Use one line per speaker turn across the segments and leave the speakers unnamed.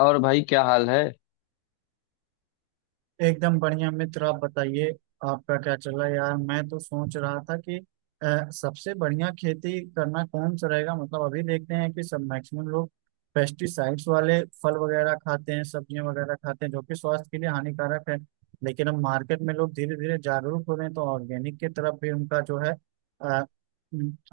और भाई क्या हाल है?
एकदम बढ़िया मित्र। आप बताइए आपका क्या चल रहा है यार। मैं तो सोच रहा था कि सबसे बढ़िया खेती करना कौन सा रहेगा। मतलब अभी देखते हैं कि सब मैक्सिमम लोग पेस्टिसाइड्स वाले फल वगैरह खाते हैं, सब्जियां वगैरह खाते हैं, जो कि स्वास्थ्य के लिए हानिकारक है। लेकिन अब मार्केट में लोग धीरे धीरे जागरूक हो रहे हैं, तो ऑर्गेनिक की तरफ भी उनका जो है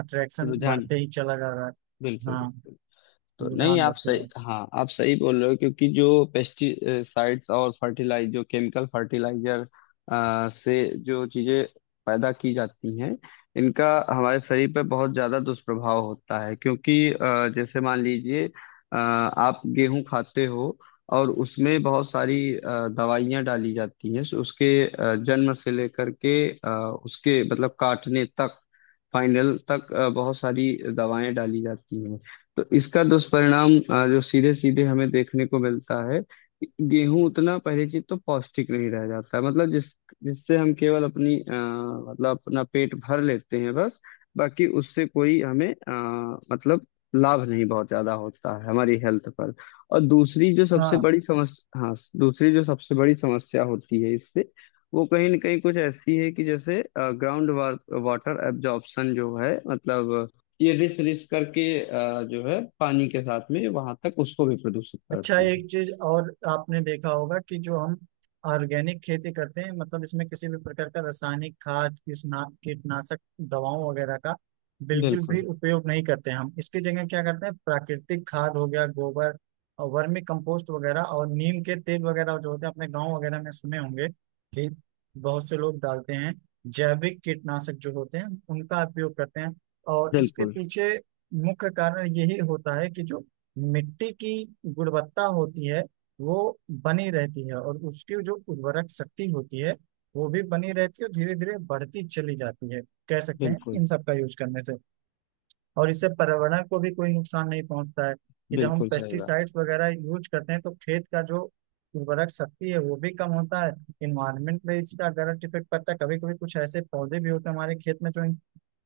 अट्रैक्शन
रुझान।
बढ़ते ही चला जा रहा है।
बिल्कुल
हाँ,
बिल्कुल। तो नहीं,
रुझान
आप
बढ़ते जा रहा
सही,
है।
हाँ, आप सही बोल रहे हो क्योंकि जो पेस्टिसाइड्स और फर्टिलाइज जो केमिकल फर्टिलाइजर से जो चीजें पैदा की जाती हैं, इनका हमारे शरीर पर बहुत ज्यादा दुष्प्रभाव होता है, क्योंकि जैसे मान लीजिए आप गेहूं खाते हो और उसमें बहुत सारी दवाइयां डाली जाती हैं। सो उसके जन्म से लेकर के उसके मतलब काटने तक, फाइनल तक बहुत सारी दवाएं डाली जाती हैं। तो इसका दुष्परिणाम जो सीधे सीधे हमें देखने को मिलता है, गेहूं उतना पहली चीज तो पौष्टिक नहीं रह जाता है, मतलब जिससे हम केवल अपनी मतलब अपना पेट भर लेते हैं बस। बाकी उससे कोई हमें मतलब लाभ नहीं बहुत ज्यादा होता है हमारी हेल्थ पर। और दूसरी जो सबसे
हाँ।
बड़ी समस्या, हाँ। दूसरी जो सबसे बड़ी समस्या होती है इससे, वो कहीं ना कहीं कुछ ऐसी है कि जैसे ग्राउंड वाटर एब्जॉर्प्शन जो है, मतलब ये रिस रिस करके जो है पानी के साथ में वहां तक उसको भी प्रदूषित
अच्छा,
करते हैं।
एक चीज और आपने देखा होगा कि जो हम ऑर्गेनिक खेती करते हैं, मतलब इसमें किसी भी प्रकार का रासायनिक खाद किसना कीटनाशक दवाओं वगैरह का बिल्कुल भी
बिल्कुल
उपयोग नहीं करते हैं। हम इसकी जगह क्या करते हैं, प्राकृतिक खाद हो गया गोबर और वर्मी कंपोस्ट वगैरह और नीम के तेल वगैरह जो होते हैं, अपने गांव वगैरह में सुने होंगे कि बहुत से लोग डालते हैं, जैविक कीटनाशक जो होते हैं उनका उपयोग करते हैं। और इसके
बिल्कुल।
पीछे मुख्य कारण यही होता है कि जो मिट्टी की गुणवत्ता होती है वो बनी रहती है, और उसकी जो उर्वरक शक्ति होती है वो भी बनी रहती है और धीरे धीरे बढ़ती चली जाती है, कह सकते हैं
बिल्कुल।
इन सब का यूज करने से। और इससे पर्यावरण को भी कोई नुकसान नहीं पहुंचता है कि जब हम
बिल्कुल सही बात।
पेस्टिसाइड्स वगैरह यूज करते हैं तो खेत का जो उर्वरक शक्ति है वो भी कम होता है। इन्वायरमेंट पे इसका डायरेक्ट इफेक्ट पड़ता है। कभी कभी कुछ ऐसे पौधे भी होते हैं हमारे खेत में जो इन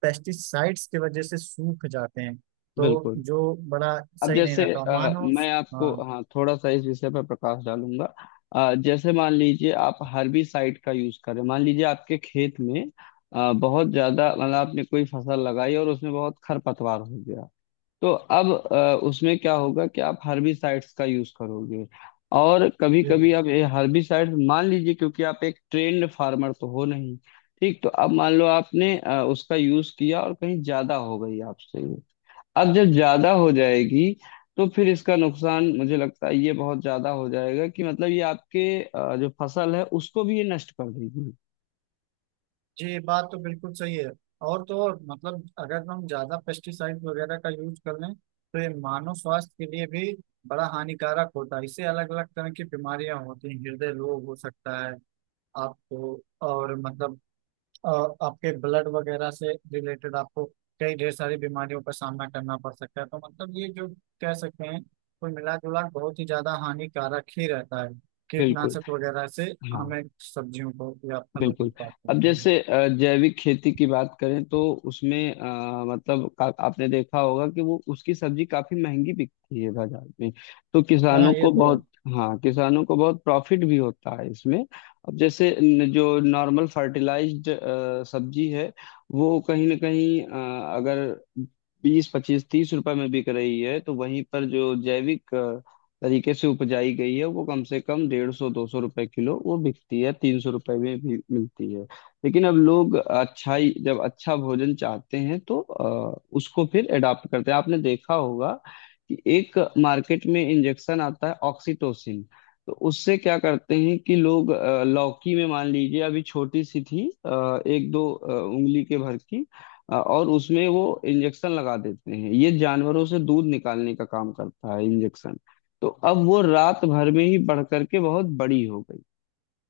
पेस्टिसाइड्स की वजह से सूख जाते हैं, तो
बिल्कुल।
जो बड़ा
अब
सही नहीं
जैसे
रहता मानो।
मैं आपको,
हाँ।
हाँ, थोड़ा सा इस विषय पर प्रकाश डालूंगा। जैसे मान लीजिए आप हर्बिसाइड का यूज करें, मान लीजिए आपके खेत में बहुत ज्यादा, मतलब आपने कोई फसल लगाई और उसमें बहुत खरपतवार हो गया। तो अब उसमें क्या होगा कि आप हर्बिसाइड्स का यूज करोगे, और कभी कभी आप ये हर्बिसाइड्स मान लीजिए, क्योंकि आप एक ट्रेन्ड फार्मर तो हो नहीं, ठीक? तो अब मान लो आपने उसका यूज किया और कहीं ज्यादा हो गई आपसे ये। अब जब ज्यादा हो जाएगी, तो फिर इसका नुकसान मुझे लगता है ये बहुत ज्यादा हो जाएगा कि मतलब ये आपके जो फसल है उसको भी ये नष्ट कर देगी।
जी, बात तो बिल्कुल सही है। और तो और मतलब अगर हम ज्यादा पेस्टिसाइड वगैरह का यूज कर लें तो ये मानव स्वास्थ्य के लिए भी बड़ा हानिकारक होता है। इससे अलग अलग तरह की बीमारियां होती हैं, हृदय रोग हो सकता है आपको, और मतलब अ, आपके ब्लड वगैरह से रिलेटेड आपको कई ढेर सारी बीमारियों का सामना करना पड़ सकता है। तो मतलब ये जो कह सकते हैं, कुल मिला जुला के बहुत ही ज्यादा हानिकारक ही रहता है
बिल्कुल।
कीटनाशक वगैरह से,
हाँ।
हमें सब्जियों को या फलों को
बिल्कुल।
उत्पाद
अब
करना।
जैसे जैविक खेती की बात करें तो उसमें मतलब का, आपने देखा होगा कि वो उसकी सब्जी काफी महंगी बिकती है बाजार में, तो किसानों
हाँ, ये
को
तो है।
बहुत। हाँ, किसानों को बहुत प्रॉफिट भी होता है इसमें। अब जैसे जो नॉर्मल फर्टिलाइज्ड सब्जी है वो कहीं ना कहीं अगर बीस 25 30 रुपए में बिक रही है, तो वहीं पर जो जैविक तरीके से उपजाई गई है वो कम से कम 150 200 रुपए किलो वो बिकती है, 300 रुपए में भी मिलती है। लेकिन अब लोग अच्छाई, जब अच्छा भोजन चाहते हैं तो उसको फिर एडाप्ट करते हैं। आपने देखा होगा कि एक मार्केट में इंजेक्शन आता है ऑक्सीटोसिन। तो उससे क्या करते हैं कि लोग लौकी में, मान लीजिए अभी छोटी सी थी 1-2 उंगली के भर की, और उसमें वो इंजेक्शन लगा देते हैं, ये जानवरों से दूध निकालने का काम करता है इंजेक्शन। तो अब वो रात भर में ही बढ़ करके बहुत बड़ी हो गई।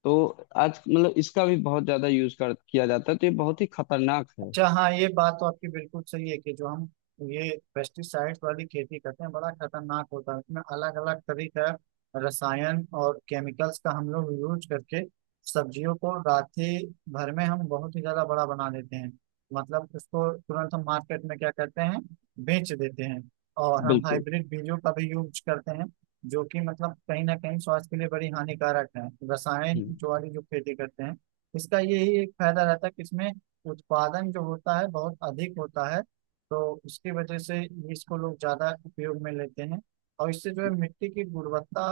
तो आज मतलब इसका भी बहुत ज्यादा यूज कर किया जाता है, तो ये बहुत ही खतरनाक है।
अच्छा हाँ, ये बात तो आपकी बिल्कुल सही है कि जो हम ये पेस्टिसाइड्स वाली खेती करते हैं बड़ा खतरनाक होता है। इसमें अलग अलग तरह का रसायन और केमिकल्स का हम लोग यूज करके सब्जियों को रात्रि भर में हम बहुत ही ज्यादा बड़ा बना देते हैं। मतलब उसको तुरंत हम मार्केट में क्या करते हैं, बेच देते हैं। और हम
बिल्कुल।
हाइब्रिड बीजों का भी यूज करते हैं, जो कि मतलब कहीं ना कहीं स्वास्थ्य के लिए बड़ी हानिकारक है रसायन
हम्म।
जो वाली जो खेती करते हैं। इसका यही एक फायदा रहता है कि इसमें उत्पादन जो होता है बहुत अधिक होता है, तो उसकी वजह से इसको लोग ज्यादा उपयोग में लेते हैं। और इससे जो है मिट्टी की गुणवत्ता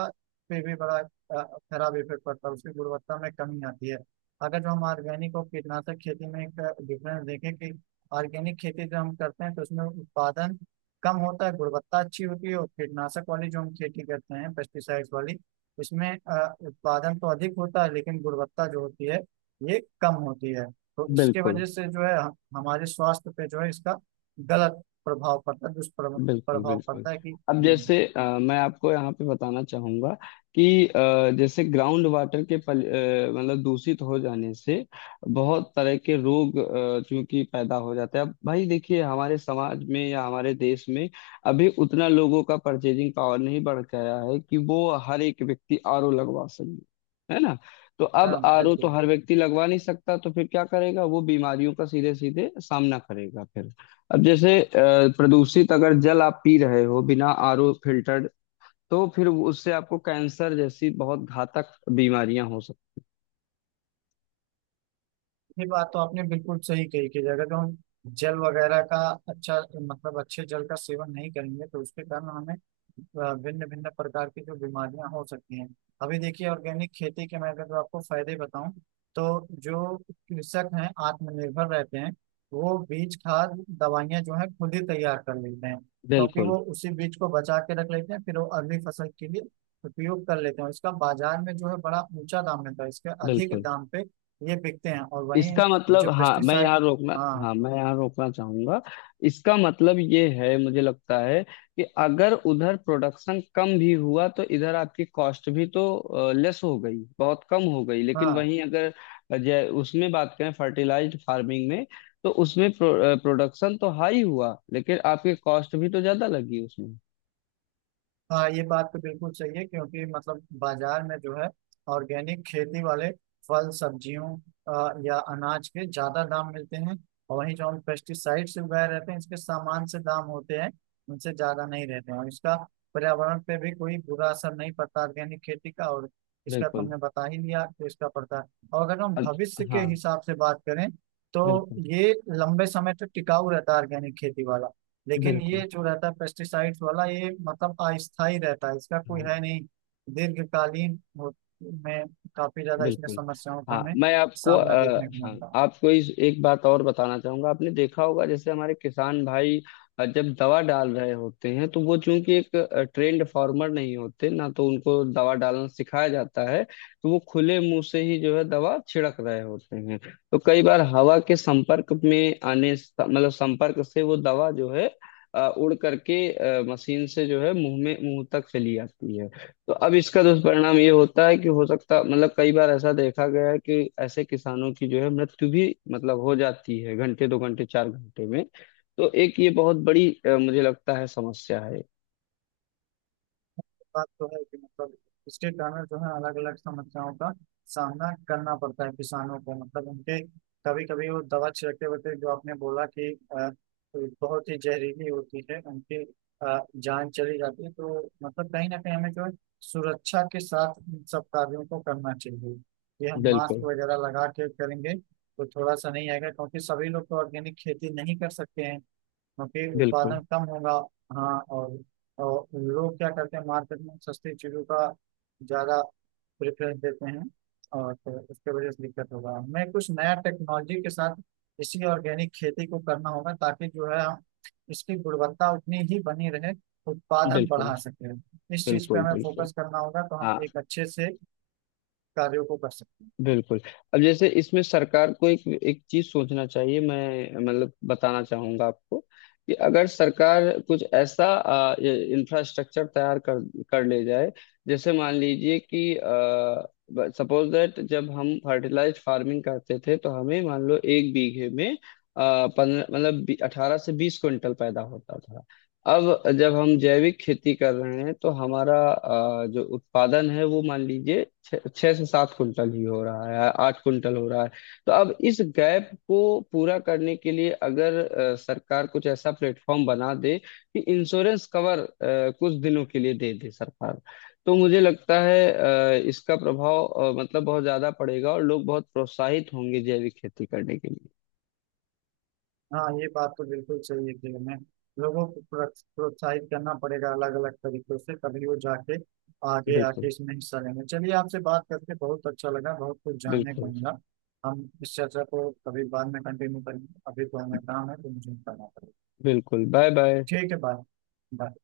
पे भी बड़ा खराब इफेक्ट पड़ता है, उसकी गुणवत्ता में कमी आती है। अगर जो हम ऑर्गेनिक और कीटनाशक खेती में एक डिफरेंस देखें कि ऑर्गेनिक खेती जो हम करते हैं तो उसमें उत्पादन कम होता है, गुणवत्ता अच्छी होती है। और कीटनाशक वाली जो हम खेती करते हैं पेस्टिसाइड्स वाली, इसमें उत्पादन तो अधिक होता है लेकिन गुणवत्ता जो होती है ये कम होती है। तो इसके
बिल्कुल
वजह से जो है हमारे स्वास्थ्य पे जो है इसका गलत प्रभाव पड़ता है, दुष्प्रभाव
बिल्कुल।
प्रभाव
बिल्कुल।
पड़ता है कि
अब जैसे मैं आपको यहाँ पे बताना चाहूंगा कि जैसे ग्राउंड वाटर के पल, मतलब दूषित हो जाने से बहुत तरह के रोग चूंकि पैदा हो जाते हैं। अब भाई देखिए, हमारे समाज में या हमारे देश में अभी उतना लोगों का परचेजिंग पावर नहीं बढ़ गया है कि वो हर एक व्यक्ति RO लगवा सके, है ना? तो अब
हाँ
RO तो
बिल्कुल।
हर व्यक्ति लगवा नहीं सकता, तो फिर क्या करेगा, वो बीमारियों का सीधे सीधे सामना करेगा फिर। अब जैसे प्रदूषित अगर जल आप पी रहे हो बिना RO फिल्टर्ड, तो फिर उससे आपको कैंसर जैसी बहुत घातक बीमारियां हो सकती।
ये बात तो आपने बिल्कुल सही कही कि अगर जो हम जल वगैरह का अच्छा मतलब अच्छे जल का सेवन नहीं करेंगे तो उसके कारण हमें भिन्न भिन्न प्रकार की जो बीमारियां हो सकती हैं। अभी देखिए ऑर्गेनिक खेती के मैं अगर जो आपको फायदे बताऊं, तो जो कृषक हैं आत्मनिर्भर रहते हैं। वो बीज खाद दवाइयां जो है खुद ही तैयार कर लेते हैं, क्योंकि
बिल्कुल।
वो उसी बीज को बचा के रख लेते हैं फिर वो अगली फसल के लिए उपयोग कर लेते हैं। और इसका बाजार में जो है बड़ा ऊंचा दाम मिलता है, इसके अधिक
बिल्कुल।
दाम पे ये बिकते हैं। और वहीं
इसका मतलब,
जो
हाँ, मैं
पेस्टिसाइड।
यहाँ रोकना।
हाँ
हाँ, मैं यहाँ रोकना चाहूंगा। इसका मतलब ये है, मुझे लगता है कि अगर उधर प्रोडक्शन कम भी हुआ तो इधर आपकी कॉस्ट भी तो लेस हो गई, बहुत कम हो गई, लेकिन
हाँ
वहीं अगर जै उसमें बात करें फर्टिलाइज्ड फार्मिंग में, तो उसमें प्रोडक्शन तो हाई हुआ लेकिन आपकी कॉस्ट भी तो ज्यादा लगी उसमें।
हाँ, ये बात तो बिल्कुल सही है क्योंकि मतलब बाजार में जो है ऑर्गेनिक खेती वाले फल सब्जियों या अनाज के ज्यादा दाम मिलते हैं। और वहीं जो हम पेस्टिसाइड से उगाए रहते हैं इसके सामान से दाम होते हैं, उनसे ज्यादा नहीं रहते हैं। और इसका पर्यावरण पे भी कोई बुरा असर नहीं पड़ता ऑर्गेनिक खेती का, और इसका तो
बिल्कुल।
हमने बता ही लिया तो इसका पड़ता है। और अगर हम भविष्य के
हाँ।
हिसाब से बात करें तो
बिल्कुल।
ये लंबे समय तक टिकाऊ रहता है ऑर्गेनिक खेती वाला। लेकिन ये
बिल्कुल।
जो रहता है पेस्टिसाइड्स वाला ये मतलब अस्थायी रहता है, इसका कोई
हाँ।
है नहीं। दीर्घकालीन हो- में काफी ज्यादा इसमें
बिल्कुल।
समस्याओं का
हाँ,
हमें
मैं आपको
सामना देखने को
हाँ,
मिलता है।
आपको इस एक बात और बताना चाहूंगा। आपने देखा होगा जैसे हमारे किसान भाई जब दवा डाल रहे होते हैं, तो वो चूंकि एक ट्रेंड फार्मर नहीं होते ना, तो उनको दवा डालना सिखाया जाता है। तो वो खुले मुंह से ही जो है दवा छिड़क रहे होते हैं। तो कई बार हवा के संपर्क में आने मतलब संपर्क से वो दवा जो है उड़ करके मशीन से जो है मुंह में, मुंह तक चली आती है। तो अब इसका दुष्परिणाम ये होता है कि हो सकता मतलब, कई बार ऐसा देखा गया है कि ऐसे किसानों की जो है मृत्यु भी मतलब हो जाती है, घंटे, 2 घंटे, 4 घंटे में। तो एक ये बहुत बड़ी मुझे लगता है समस्या है।
बात तो है कि मतलब इसके कारण जो है अलग अलग समस्याओं का सामना करना पड़ता है किसानों को, मतलब उनके कभी कभी वो दवा छिड़कते वक्त, जो आपने बोला कि अ, बहुत ही जहरीली होती है, उनकी अ, जान चली जाती है। तो मतलब कहीं ना कहीं हमें जो है सुरक्षा के साथ इन सब कार्यों को करना चाहिए। ये हम मास्क
बिल्कुल।
वगैरह लगा के करेंगे तो थोड़ा सा नहीं आएगा, क्योंकि सभी लोग तो ऑर्गेनिक खेती नहीं कर सकते हैं क्योंकि
बिल्कुल।
उत्पादन कम होगा। हाँ और लोग क्या करते हैं मार्केट में सस्ती चीज़ों का ज़्यादा प्रेफरेंस देते हैं। और तो उसके वजह से दिक्कत होगा, हमें कुछ नया टेक्नोलॉजी के साथ इसी ऑर्गेनिक खेती को करना होगा, ताकि जो है हम इसकी गुणवत्ता उतनी ही बनी रहे, उत्पादन
बिल्कुल।
बढ़ा सके। इस चीज़ पे
बिल्कुल।
हमें
बिल्कुल।
फोकस करना होगा, तो हम
हाँ।
एक अच्छे से कार्यों को कर सकते हैं।
बिल्कुल। अब जैसे इसमें सरकार को एक एक चीज सोचना चाहिए, मैं मतलब बताना चाहूंगा आपको कि अगर सरकार कुछ ऐसा इंफ्रास्ट्रक्चर तैयार कर कर ले जाए। जैसे मान लीजिए कि, सपोज दैट, जब हम फर्टिलाइज्ड फार्मिंग करते थे तो हमें मान लो 1 बीघे में 15, मतलब 18 से 20 क्विंटल पैदा होता था। अब जब हम जैविक खेती कर रहे हैं तो हमारा जो उत्पादन है वो मान लीजिए छः छः से 7 कुंटल ही हो रहा है, 8 कुंटल हो रहा है। तो अब इस गैप को पूरा करने के लिए, अगर सरकार कुछ ऐसा प्लेटफॉर्म बना दे कि इंश्योरेंस कवर कुछ दिनों के लिए दे दे सरकार, तो मुझे लगता है इसका प्रभाव मतलब बहुत ज्यादा पड़ेगा और लोग बहुत प्रोत्साहित होंगे जैविक खेती करने के लिए।
हाँ, ये बात तो बिल्कुल सही है कि हमें लोगों को प्रोत्साहित करना पड़ेगा अलग अलग तरीकों से, तभी वो जाके आगे
बिल्कुल
आके इसमें हिस्सा लेंगे। चलिए, आपसे बात करके बहुत अच्छा लगा, बहुत कुछ जानने को
बिल्कुल।
मिला। हम इस चर्चा को कभी बाद में कंटिन्यू करेंगे, अभी तो हमें काम है तो मुझे करना पड़ेगा।
बिल्कुल। Bye bye.
ठीक है, बाय बाय।